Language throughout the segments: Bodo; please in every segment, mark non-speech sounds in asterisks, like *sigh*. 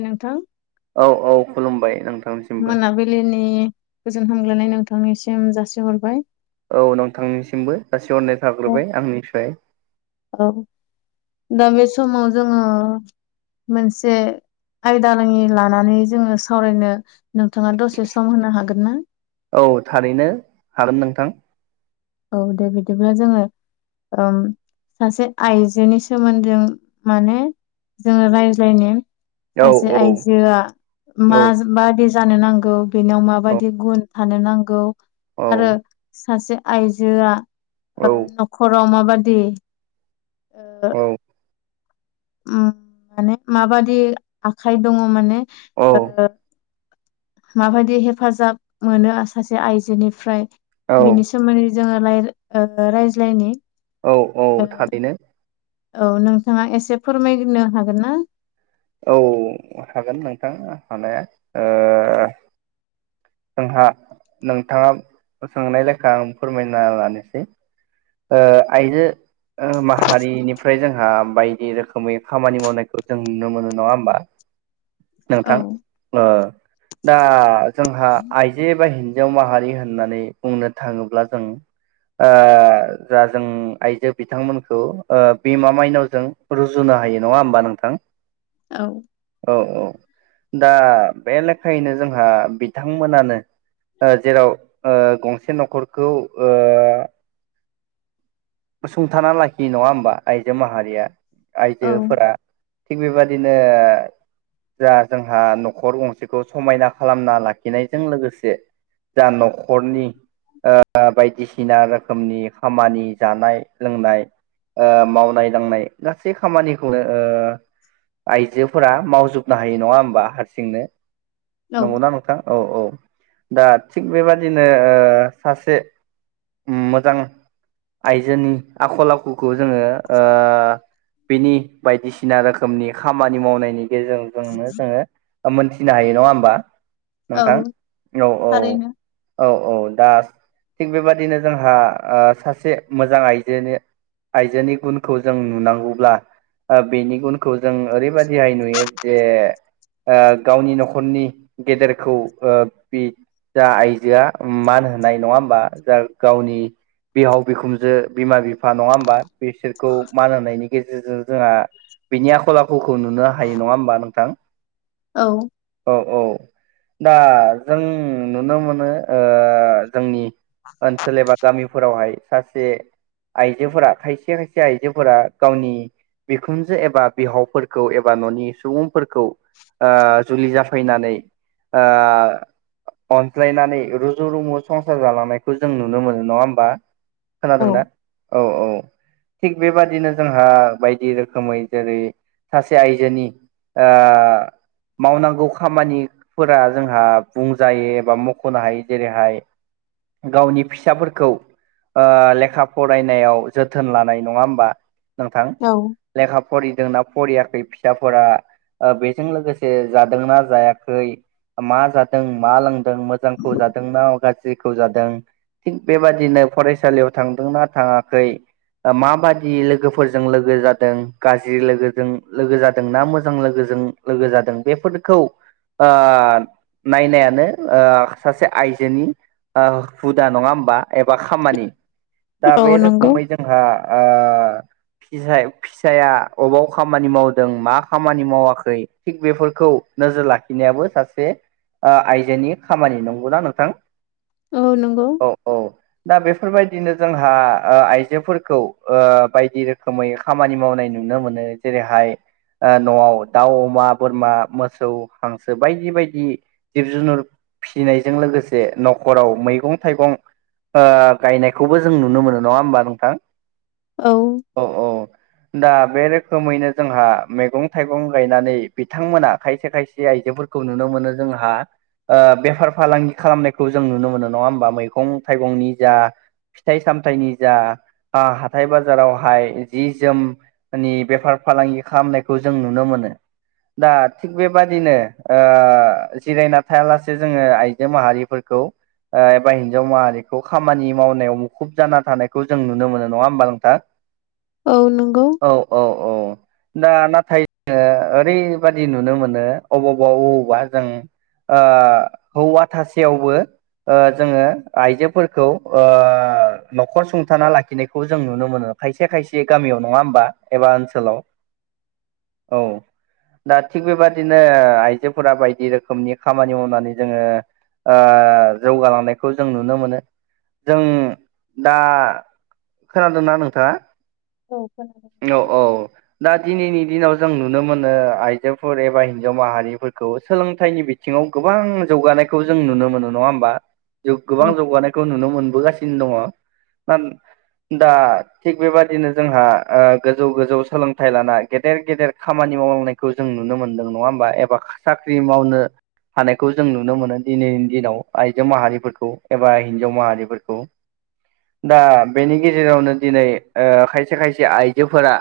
नोंथां औ औ खुलुमबाय नोंथां मोनाबिलिनि गोजोन हामग्लायनाय नोंथांनिसिम जासिहरबाय। औ नोंथांनिसिमबो गासिबो जासि हरननाय औ थाग्रोबाय आंनिफ्राय दा बे समाव जोंङो मोनसे आयदालाङि लानानै जोङो सावरायनो नोंथाङा दसे सम होनो हागोन ना? औ थारैनो हागोन नोंथां औ दे बिदिब्ला जोङो उम सासे आइजोनि सोमोन्दै माने जोङो रायज्लायनो औ सासे औ आइजोआ मा माज बायदि जानो नांगौ बेनियाव माबायदि गुन औ आरो सासे आइजोआ ओ औ न'खराव माबाय बादि औ माने माबादि आखाइ दङ माने माबायदि हेफाजाब मोनो सासे आइजोनिफ्राय औ बेनि सोमोन्दै जोङो राय ओ रायज्लायनि- औ औ ओ थारैनो औ नोंथाङा एसे फोरमायनो हागोन ना? औ हागोन नोंथां हानाया ओ जोंहा नोंथाङा सोंनाय लेखा आं फोरमायना लानोसै ओ आयनो माहारिनिफ्राय जोंहा बायदि रोखोमै खामानि मावनायखौ जों नुनो मोनो नङा होमबा। *inaudible* औ नोंथां ओ दा जोंहा आइजो बा हि हिनजाव माहारि होननानै बुंनो थाङोब्ला जों ओ जा जों आइजो बिथांमोनखौ ओ बिमा माइनावजों रुजुनो हायो नङा होनबा नोंथां। औ औ औ दा बे लेखायैनो जोंहा बिथांमोनानो जेराव ओ गंसे न'खरखौ ओ सुंथाना लाखि नङा होमबा आइजो माहारिया औ आइजोफोरा थिग बेबादिनो जा जोंहा न'खर गंसेखौ समायना खालामना लाखिनायजों लोगोसे जा न'खरनि ओ बायदिसिना रोखोमनि खामानि जानाय लोंनाय ओ मावनाय दांनाय गासै खामानिखौनो ओ आइजोफोरा मावजोबनो हायो नङा होमबा हारसिंनो नंगौना नोंथां औ औ दा थिग बेबादिनो ओ सासे मोजां आइजोनि आखल आखुखौ जोङो ओ बेनि बायदिसिना रोखोमनि खामानि मावनायनि गेजेरजोंजोंनो जोङो मोनसे फिनो हायो नङा होमबा औ नोंथां औ औ थारैनो औ औ दा थिग बेबादिनो जोंहा ओ सासे मोजां आइजोनि आइजोनि गुनखौ जों नुनांगौब्ला ओ बेनि गुनखौ जों ओरैबायाददिहाय नुयो जे ओ गावनि न'खरनि गेदेरखौ ओ बि जा आइजोआ मान होनाय नङा होमबा जा गावनि बिहाव बिखुनजो बिमा बिफा नङा होमबा बिसोरखौ मान होनायनि गेजेरजों जोंहा बिनि आखल आखुखौ नुनो हायो नङा होमबा नोंथां? औ औ औ दा जों नुनो मोनो ओ जोंनि ओनसोल एबा गामिफोरावहाय सासे आइजोफोरा खायसे खायसे आइजोफोरा गावनि बिखुनजो एबा बिहावफोरखौ एबा न'नि सुबुंफोरखौ ओ जुलि जाफैनानै ओ अनज्लायनानै रुजु रुमु संसार जालांनायखौ जों नुनो मोनो नङा होमबा। औ खोनादोंना औ औ। थिग बेबादिनो जोंहा बायदि रोखोमै जेरै सासे आयजोनि ओ मावनांगौ खामानिफोरा जोंहा बुंजायो एबा मख'नो हायो जेरैहाय गावनि फिसाफोरखौ ओ लेखा फरायनायाव जोथोन लानाय नङा होमबा। नोंथां औ लेखा फरिदों ना फरियाखै फिसाफोरा ओ बेजों लोगोसे जादोंना जायाखै मा जादों मा लोंदों मोजांखौ जादों ना गाज्रिखौ जादों। थिग बेबादिनो फरायसालियाव थांदोंना थाङाखै माबादि लोगोफोरजों लोगो जादों गाज्रि लोगोजों लोगो जादों ना मोजां लोगो जों लोगो जादों बेफोरखौ ओ नायनायानो ओ सासे आइजोनि ओ हुदा नङा होमबा बा खामानि दा औ बे नंगौ रोखोमै जोंहा ओ फिजाय फिसाया अबाव खामानि मावदों मा खामानि मावाखै थिग बेफोरखौ नोजोर लाखिनायाबो सासे ओ आइजोनि खामानि नंगौना नोंथां औ नंगौ औ औ दा बेफोरबायदिनो जोंहा ओ आइजोफोरखौ ओ बायदि रोखोमै खामानि मावनाय नुनो मोनो जेरैहाय ओ न'आव दाउ अमा बोरमा मोसौ हांसो बायदि बायदि जिब जुनुर फिसिनायजों लोगोसे न'खराव मैगं-थायगं ओ गायनायखौबो जों नुनो मोनो नङा होमबा नोंथां। औ औ औ दा बे रो खोमैनो जोंहा मैगं थाइगं गायनानै बिथांमोना खायसे खायसे आइजोफोरखौ नुनो मोनो जो जोंहा ओ बेफार फालांगि खालामनायखौ जों नुनो मोनो नङा होमबा। मैगं थाइगंनि जा फिथाइ सामथाइनि जा आ हाथाय बाजारावहाय जि जोमनि बेफार फालांगि खालामनायखौ जों नुनो मोनो। दा थिग बेबादिनो ओ जिरायना थायालासे जोङो आइजो माहारिफोरखौ। ओ एबा हिन्जाव माहारि खौ खामानि मावनायाव मुखुब जाना थानायखौ जों नुनो मोनो नङा होमबा नोंथां। औ नंगौ औ औ औ दा नाथाय जोङो ओरैबादि नुनो मोनो अबावबा अबावबा जों ओ हौवा थासेयावबो ओ जोङो आइजो फोरखौ ओ न'खर सुंथाना लाखिनायखौ जों नुनो मोनो। खायसे खायसे गामियाव नङा होम बा एबा ओनसोलाव। *inaudible* औ दा थिग बेबादिनो ओ आइजोफोरा बायदि रोखोमनि खामानि मावनानै जोङो ओ जौगालांनायखौ जों नुनो मोनो। जों दा खोनादोंना नोंथाङा? औ खोनादों औ नोंथां औ दा दिनैनि दिनाव जों नुनो मोनो आइजोफोर एबा हिनजाव माहारिफोरखौ सोलोंथाइनि बिथिङाव गोबां जौगा नायखौ जों नुनो मोनो नङा होमबा? जौ गोबां औ जौगानायखौ नुनो मोनबोगासिनो दङ। ओन दा थिग बेबायदिनो जोंहा ओ गोजौ‌ गोजौ सोलोंथाइ लाना गेदेर गेदेर खामानि नि मावलांनायखौ जों नुनो मोनदों नङा होमबा। एबा साख्रि मावनो हानायखौ जों नुनो मोनो दिनैनि दिनाव आइजो माहारिफोरखौ एबा हिनजाव माहारिफोरखौ। दा बेनि गेजेरावनो दिनै ओ खायसे खायसे आइजोफोरा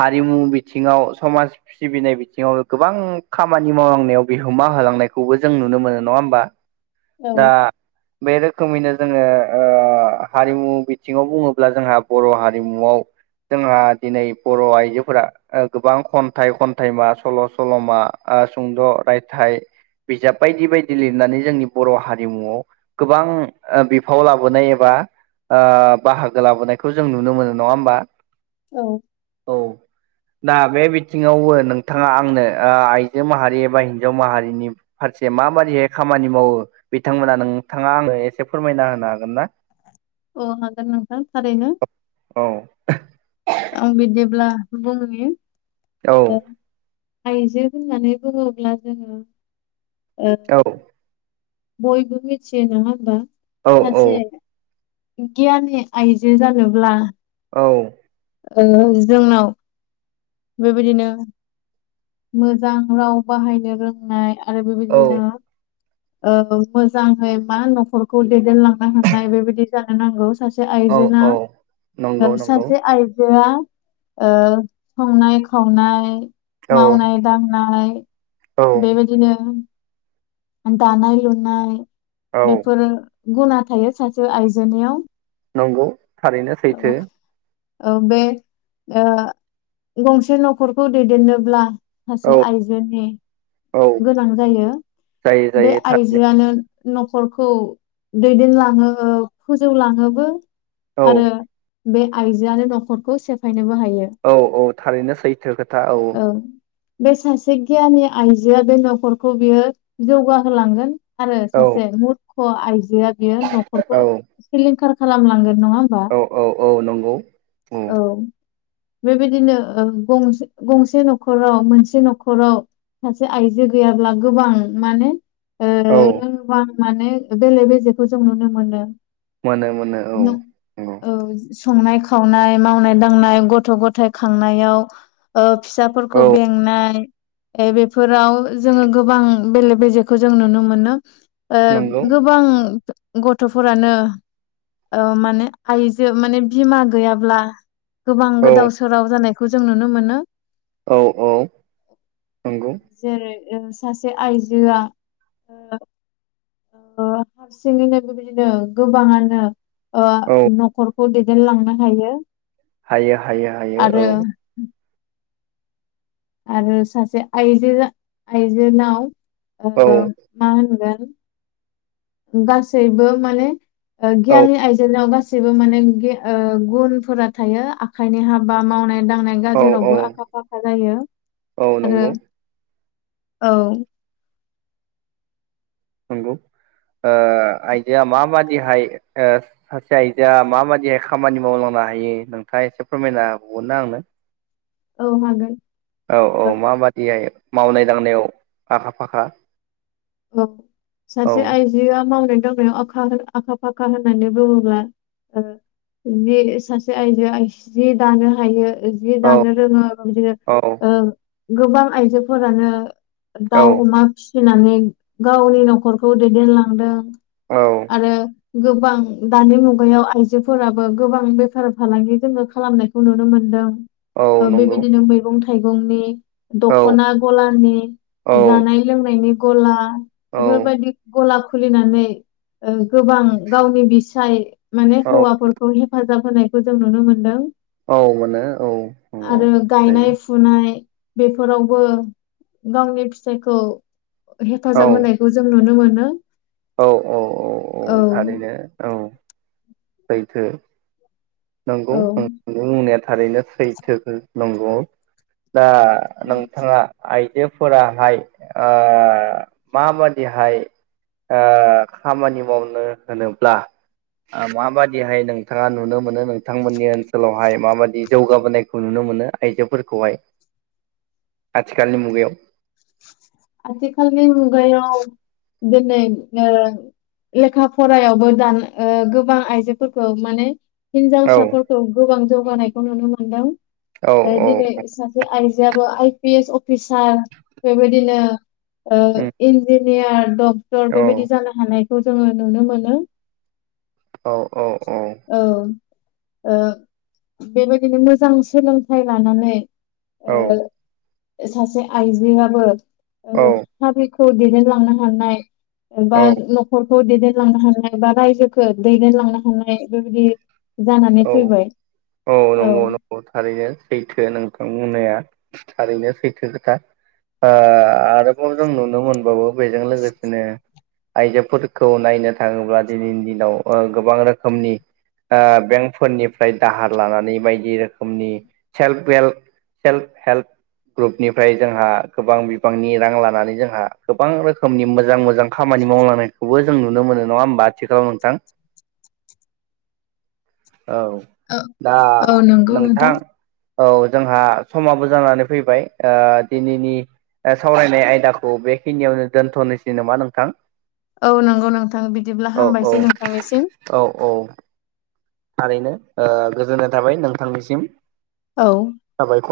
हारिमु बिथिङाव समाज सिबिनाय बिथिङावबो गोबां खामानि मावलांनायाव बिहोमा हो होलांनायबो जों नुनो मोनो नङा होनबा। दा औ बे रो‌ खोमैनो जोङो ओ हारिमु बिथिङाव बुङोब्ला जोंहा बर' हारिमुआव जोंहा दिनै बर' आइजोफोरा ओ गोबां खन्थाइ, खन्थाइ मा सल', सल'मा आ सुंद' रायथाइ बिजाब बायदि बायदि लिरनानै जोंनि बर' हारिमुआव गोबां ओ बिफाव लाबोनाय एबा ओ बाहागो लाबोनायखौ जों नुनो मोनो नङा होमबा? औ औ दा बे बिथिङावबो नोंथाङा आंनो ओ आइजो माहारि एबा हिन्जाव माहारिनि फारसे माबादैयै खामानि मावो बिथांमोना नोंथाङा आंनो एसे फोरमायना होनो हागोन ना? अ' हागोन नोंथां थारैनो। औ आं बिदिब्ला बुंनि। औ ओ आइजो होननानै बुङोब्ला जोङो। ओ औ बयबो मिथियो नङा होमबा? औ औ सासे गियाननि आइजो जानोब्ला औ ओ जोंनाव बेबायदिनो मोजां राव बाहायनो रोंनाय आरो औ बेबायदिनो ओ मोजाङै मा न'खरखौ दैदेनलांनो हनाय बेबायदि जानो नांगौ। सासे औ आइजोना, औ नंगौ नंगौ सासे आइजोआ ओ संनाय -खावनाय, औ मावनाय -दांनाय औ बेबायदिनो दानाय लुनाय औ बेफोरो गुना थायो सासे आइजोनियाव। नंगौ थारैनो औ सैथो। औ बे ओ गंसे न'खरखौ दैदेननोब्ला सासे औ आइजोनि औ गोनां जायो। जायो बे जायो थारैनो आइजोआनो न'खरखौ दैदेनलाङो, फोजौलाङोबो। औ आरो बे आइजोआनो न'खरखौ सेफाय औ -औ, थारैनो सैथो खोथा औ। बे सासे गियानि आइजोआ बे न'खरखौ बियो जौगाहोलांगोन। आरो औ सासे मुरख' आइजोआ, बियो न'खरखौ औ सिलिंखार खालामलांगोन। नङा होमबा? औ औ औ नंगौ औ। बेबायदिनो गं -गंसे न'खराव मोनसे न'खराव सासे आइजो गैयाब्ला गोबां माने ओ औ लोरबां माने बेले- बेजेखौ जों नुनो मोनो। मोनो- मोनो औ नंगौ। औ संनाय- खावनाय, मावनाय- दांनाय, गथ' गथाय खांनायाव ओ औ फिसाफोरखौ बेंनाय बेफोराव जोङो गोबां बेले -बेजेखौ जों नुनो। ओ नंगौ गोबां गथ'फोरानो, ओ माने आइजो माने बिमा गैयाब्ला गोबां औ गोदाव- सोराव जानायखौ जों नुनो मोनो। औ -औ, नंगौ। जेरै सासे आइजोआ ओ ओ हारसिङैनो बेबायदिनो गोबाङानो ओ औ न'खरखौ दैदेनलांनो हायो। हायो- हायो -हायो औ। आरो आरो सासे आइजो- आइजोनाव ओ, औ मा होनगोन गासैबो माने औ गियाननि आयजोनाव गासै गासैबो माने गे- ओ, गुनफोरा थायो आखाइनि हाबा मावनाय दांनाय औ औ गाजेरावबो आखा- फाखा जायो। औ आरो नंगौ। औ। नंगौ। ओ, आइजोआ माबादिहाय ओ, सासे आइजोआ माबादिहाय खामानि मावलां *unintelligible* नोंथाङा एसे फोरमायना हावगोन ना आंनो? औ हागोन। औ -औ ओ माबादिहाय मावनाय दांनायाव आखा-फाखा औ, सासे आइजोआ मावनाय दांनायाव आखा- आखा-फाखा होननानै बुङोब्ला ओ जि सासे आइजोआ सि दानो हायो। जि औ दानो रोङो औ ओ, गोबां आइजोफोरानो औ दाउ अमा फिसिनानै गावनि न'खरखौ दैदेनलांदों। औ आरो गोबां दानि मुगायाव आइजोफोराबो गोबां बेफार- फालांगि जोङो खालामनायखौ नुनो मोनदों। औ ओ, नंगौ बेबायदिनो मैगं- थाइगंनि औ दख'ना गलानि, जानाय -लोंनायनि गला। औ बेफोरबायदि गला खुलिनानै गोबां गावनि बिसाय माने औ हौवाफोरखौ हेफाजाब होनायखौ जों नुनो मोनदों। औ मोनो औ आरो गायनाय -फुनाय बेफोरावबो गावनि फिथाइखौ औ हेफाजाब होनायखौ जों नुनो मोनो। नो औ औ औ औ थारैनो औ सैथो। नंगौ औ नों बुंनाया थारैनो सैथो नंगौ। दा नोंथाङा आय जोफोराहाय आ, माबादिहाय आ, खामानि मावनो होनोब्ला माबादिहाय नोंथाङा नुनो मोनो नोंथांमोननि ओनसोलावहाय माबादि जौगाबोनायखौ नुनो मोनो। मोनो आइजोफोरखौहाय? *inaudible* आथिखालनि मुगायाव आथिखालनि मुगायाव दिनै ओ लेखा फरायावबो दान ओ, गोबां आइजोफोरखौ माने औ हिनजावसाफोरखौ गोबां जौगानायखौ नुनो औ मोनदों औ दिनै सासे आइजो आइ फि एस अफिसार बेबायदिनो ओ उम इनदि इन्जिनियार डक्टर औ बेबायदि जानो हानायखौ जोङो नुनो मोनो। औ औ औ। ओ, बेबायदिनो मोजां सोलोंथाइ लानानै औ ओ, सासे आइजोआबो औ ओ दैदेनलांनो हानाय बा औ न'खर खौ दैदेनलांनो हानाय बा रायजोखौ दैदेनलांनो हानाय बेबायदि जानानै औ फैबाय औ नंगौ नंगौ थारैनो सैथो नोंथां बुंनाया। थारैनो सैथो खोथा आ, आरोबाव जों नुनो मोनबावो बैजों लोगोसेनो आइजोफोरखौ नायनो थाङोब्ला दिनैनि दिनाव ओ, गोबां रोखोमनि ओ बेंकफोरनिफ्राय दाहार लानानै बायदि रोखोमनि सेल्फ हेल्प सेल्फ हेल्प ग्रुपनिफ्राय जोंहा गोबां बिबांनि रां लानानै जोंहा गोबां रोखोमनि मोजां मोजां खामानि मावलांनायखौबो जों नुनो मोनो नङा होमबा आथिखालाव नोंथां? औ दा औ नंगौ नोंथां औ जोंहा समाबो जानानै फैबाय दिनैनि सावरायनाय आयदाखौ बेखिनियावनो दोनथ'नोसै नामा नोंथां। औ नंगौ नोंथां बिदिब्ला औ औ हामबायसै नोंथांनिसिम। औ औ थारैनो गोजोननाय थाबाय नोंथांनिसिम। औ साबायखर